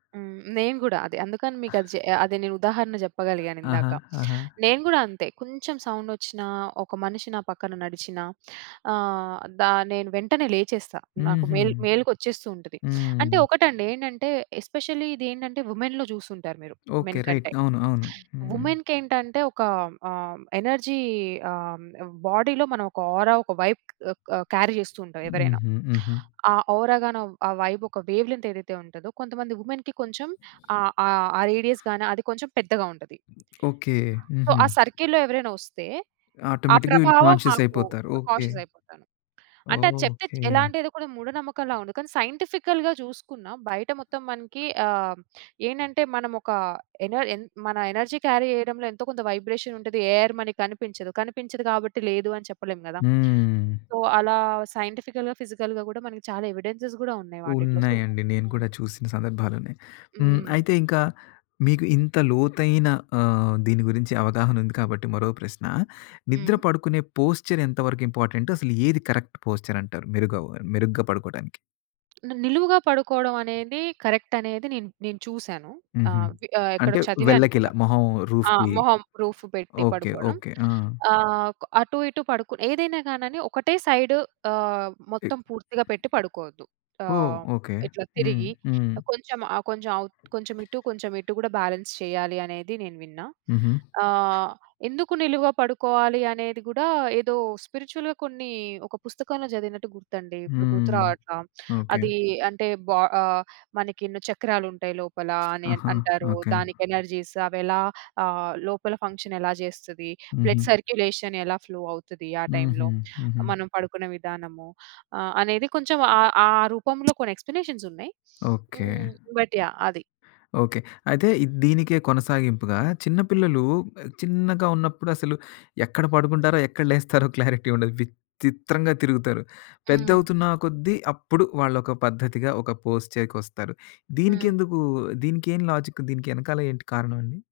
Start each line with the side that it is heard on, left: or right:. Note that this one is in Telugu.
right: హ్మ్. నేను గూడా అదే అందుకని మీకది చె అది నేను ఉదాహరణ
left: ఆహ్,
right: జెప్పగలిగానిందాక.
left: ఆహా! ఆహా!
right: నేను గూడా అంతే కొంచెం సౌండొచ్చినా ఒక మనిషి నా పక్కన నడిచినా ఆహ్, దా నేను వెంటనే లేచేస్తా. నాకు
left: హుహు.
right: మేల్ మేల్కొచ్చేస్తూ ఉంటది. అంటే
left: హ్మ్.
right: ఒకటండి ఏంటంటే ఎస్పెషల్లీ ఇది ఏంటంటే వుమెన్‌లో జూసుంటారు మీరు
left: ఓకే.
right: మెన్
left: రైట్
right: కంటే.
left: అవును. అవును. హ్మ్.
right: వుమెన్‌కేంటంటే ఒక ఆహ్, ఎనర్జీ ఆహ్, ఆహ్, బాడీ‌లో మనం ఒక ఔరా ఒక వైబ్ ఆహ్, ఆహ్ కా క్యారీ జేస్తూంటాం ఎవరైనా.
left: హుహు. హుహు.
right: ఆ ఔరా గాని ఆహ్, ఆ వైబ్ ఒక వేవ్ లెంత్ ఏదైతే ఉంటదో కొంతమంది వుమెన్‌కి కొంచెం ఆ, ఆ, ఆ రేడియస్ గాని అది కొంచెం పెద్దగా ఉంటది.
left: ఓకే.
right: సో, ఆ
left: హుహు.
right: సర్కిల్‌లో ఎవరైనా ఒస్తే ఆ
left: ఆటోమేటిక్‌గా వీళ్ళు
right: ప్రభావం
left: కాన్షియస్
right: మాకు
left: అయిపోతారు. ఓకే.
right: కాషియసయిపోతాను. అంటే
left: ఓహ్!
right: అది చెప్తే చ్ ఎలా
left: ఓకే.
right: అంటే ఎదో కూడా మూఢ నమ్మకంలా ఉంది. కానీ సైంటిఫికల్‌గా జూసుకున్నా బయట మొత్తం మనకి ఆహ్, ఏంటంటే మనమోక ఎన ఎన్ మన ఎనర్జీ క్యారీ జేయడంలో ఎంతో‌కొంత వైబ్రేషనుంటది. ఎయిర్ మనకి కనిపించదు. కనిపించదు గాబట్టి లేదు అని చెప్పలేం గదా!
left: హ్మ్.
right: సో అలా సైంటిఫికల్‌గా, ఫిజికల్‌గా గూడా మనకి చాలా ఎవిడెన్సెస్ గూడా ఉన్నాయి వాటిట్లో సో
left: ఉన్నాయండి. నేను
right: హ్మ్.
left: కూడా చూసిన సందర్భాలున్నాయి. హ్మ్.
right: హ్మ్.
left: అయితే ఇంకా మీకు ఇంత లోతైన ఆహ్, దీని గురించి అవగాహనుంది కాబట్టి మరో ప్రశ్న. నిద్ర
right: హ్మ్.
left: పడుకునే పోస్చర్ ఎంతవరకు ఇంపార్టెంట్? అసలు ఏది కరెక్ట్ పోస్చరంటారు? మెరుగవ మెరుగ్గా పడుకోటానికి?
right: ని నిలువుగా పడుకోవడం అనేది కరెక్టనేది నేను, నేను చూసాను.
left: హుహు.
right: ఆహ్, వి ఆహ్, ఎక్కడో
left: అంటే
right: చదివాను
left: వెల్లకిలా
right: గూడా.
left: మొహం
right: ఆ!
left: రూఫ్‌కి
right: మొహం రూఫ్ పెట్టి
left: ఓకే.
right: పడుకోవడం
left: ఓకే. ఆ!
right: ఆహ్, కొ అటు‌ఇటు పడుకుని ఏదైనా గానని ఒకటే సైడ్ ఆహ్,
left: ఎ
right: మొత్తం పూర్తిగా పెట్టి పడుకోవద్దు.
left: ఓహ్!
right: ఆహ్,
left: ఓకే.
right: ఇట్ల
left: హ్మ్.
right: తిరిగి
left: హ్మ్.
right: ఆహ్, కొంచెం ఆహ్, కొంచెం అవు కొంచెం ఇటు, కొంచెం ఇటు గూడా బ్యాలెన్స్ చేయ్యాలి అనేది నేను విన్నా.
left: హుహు.
right: ఆహ్, ఎందుకు నిలువుగా పడుకోవాలి? అనేది గూడా ఏదో స్పిరిచువల్‌గా కొన్నీ ఒక పుస్తకంలో చదివినట్టు గుర్తండి ఇప్పుడు
left: హ్మ్.
right: గుర్తురావట్ల.
left: ఓకే.
right: అదీ అంటే బ ఆహ్, మనకి ఎన్నో చక్రాలుంటాయి లోపల అని
left: ఆహా!
right: అంటారు.
left: ఓకే.
right: దానికి ఎనర్జీస్ అవెలా ఆహ్, లోపల ఫంక్షనెలా జేస్తది? బ్లడ్
left: హుహు.
right: సర్క్యులేషన్ ఎలా ఫ్లో అవుతది, ఆ
left: హుహు.
right: టైంలో?
left: హుహు.
right: మనం పడుకునే విధానము, ఆహ్, అనేది కొంచెం ఆ ఆ రూపంలో కొన్ని ఎక్స్‌ప్లేనే‌షన్స్ ఉన్నాయి.
left: ఓకే.
right: హ్మ్. But yeah! అది.
left: ఓకే. అయితే ఇది దీనికే కొనసాగింపుగా చిన్న పిల్లలు ఆ చిన్నగా ఉన్నప్పుడసలు ఎక్కడ పడుకుంటారో ఎక్కడ లేస్తారో క్లారిటీ ఉండదు. విచ్చిత్రంగా తిరుగుతారు.
right: హ్మ్.
left: పెద్దవుతున్నా కొద్ది అప్పుడు వాళ్లొక పద్ధతిగా ఒక పోష్‌చే కొస్తారు.
right: హ్మ్.
left: దీనికెందుకూ దీనికేం లాజిక్ దీనికెనకాల ఏంటి కారణం అండి?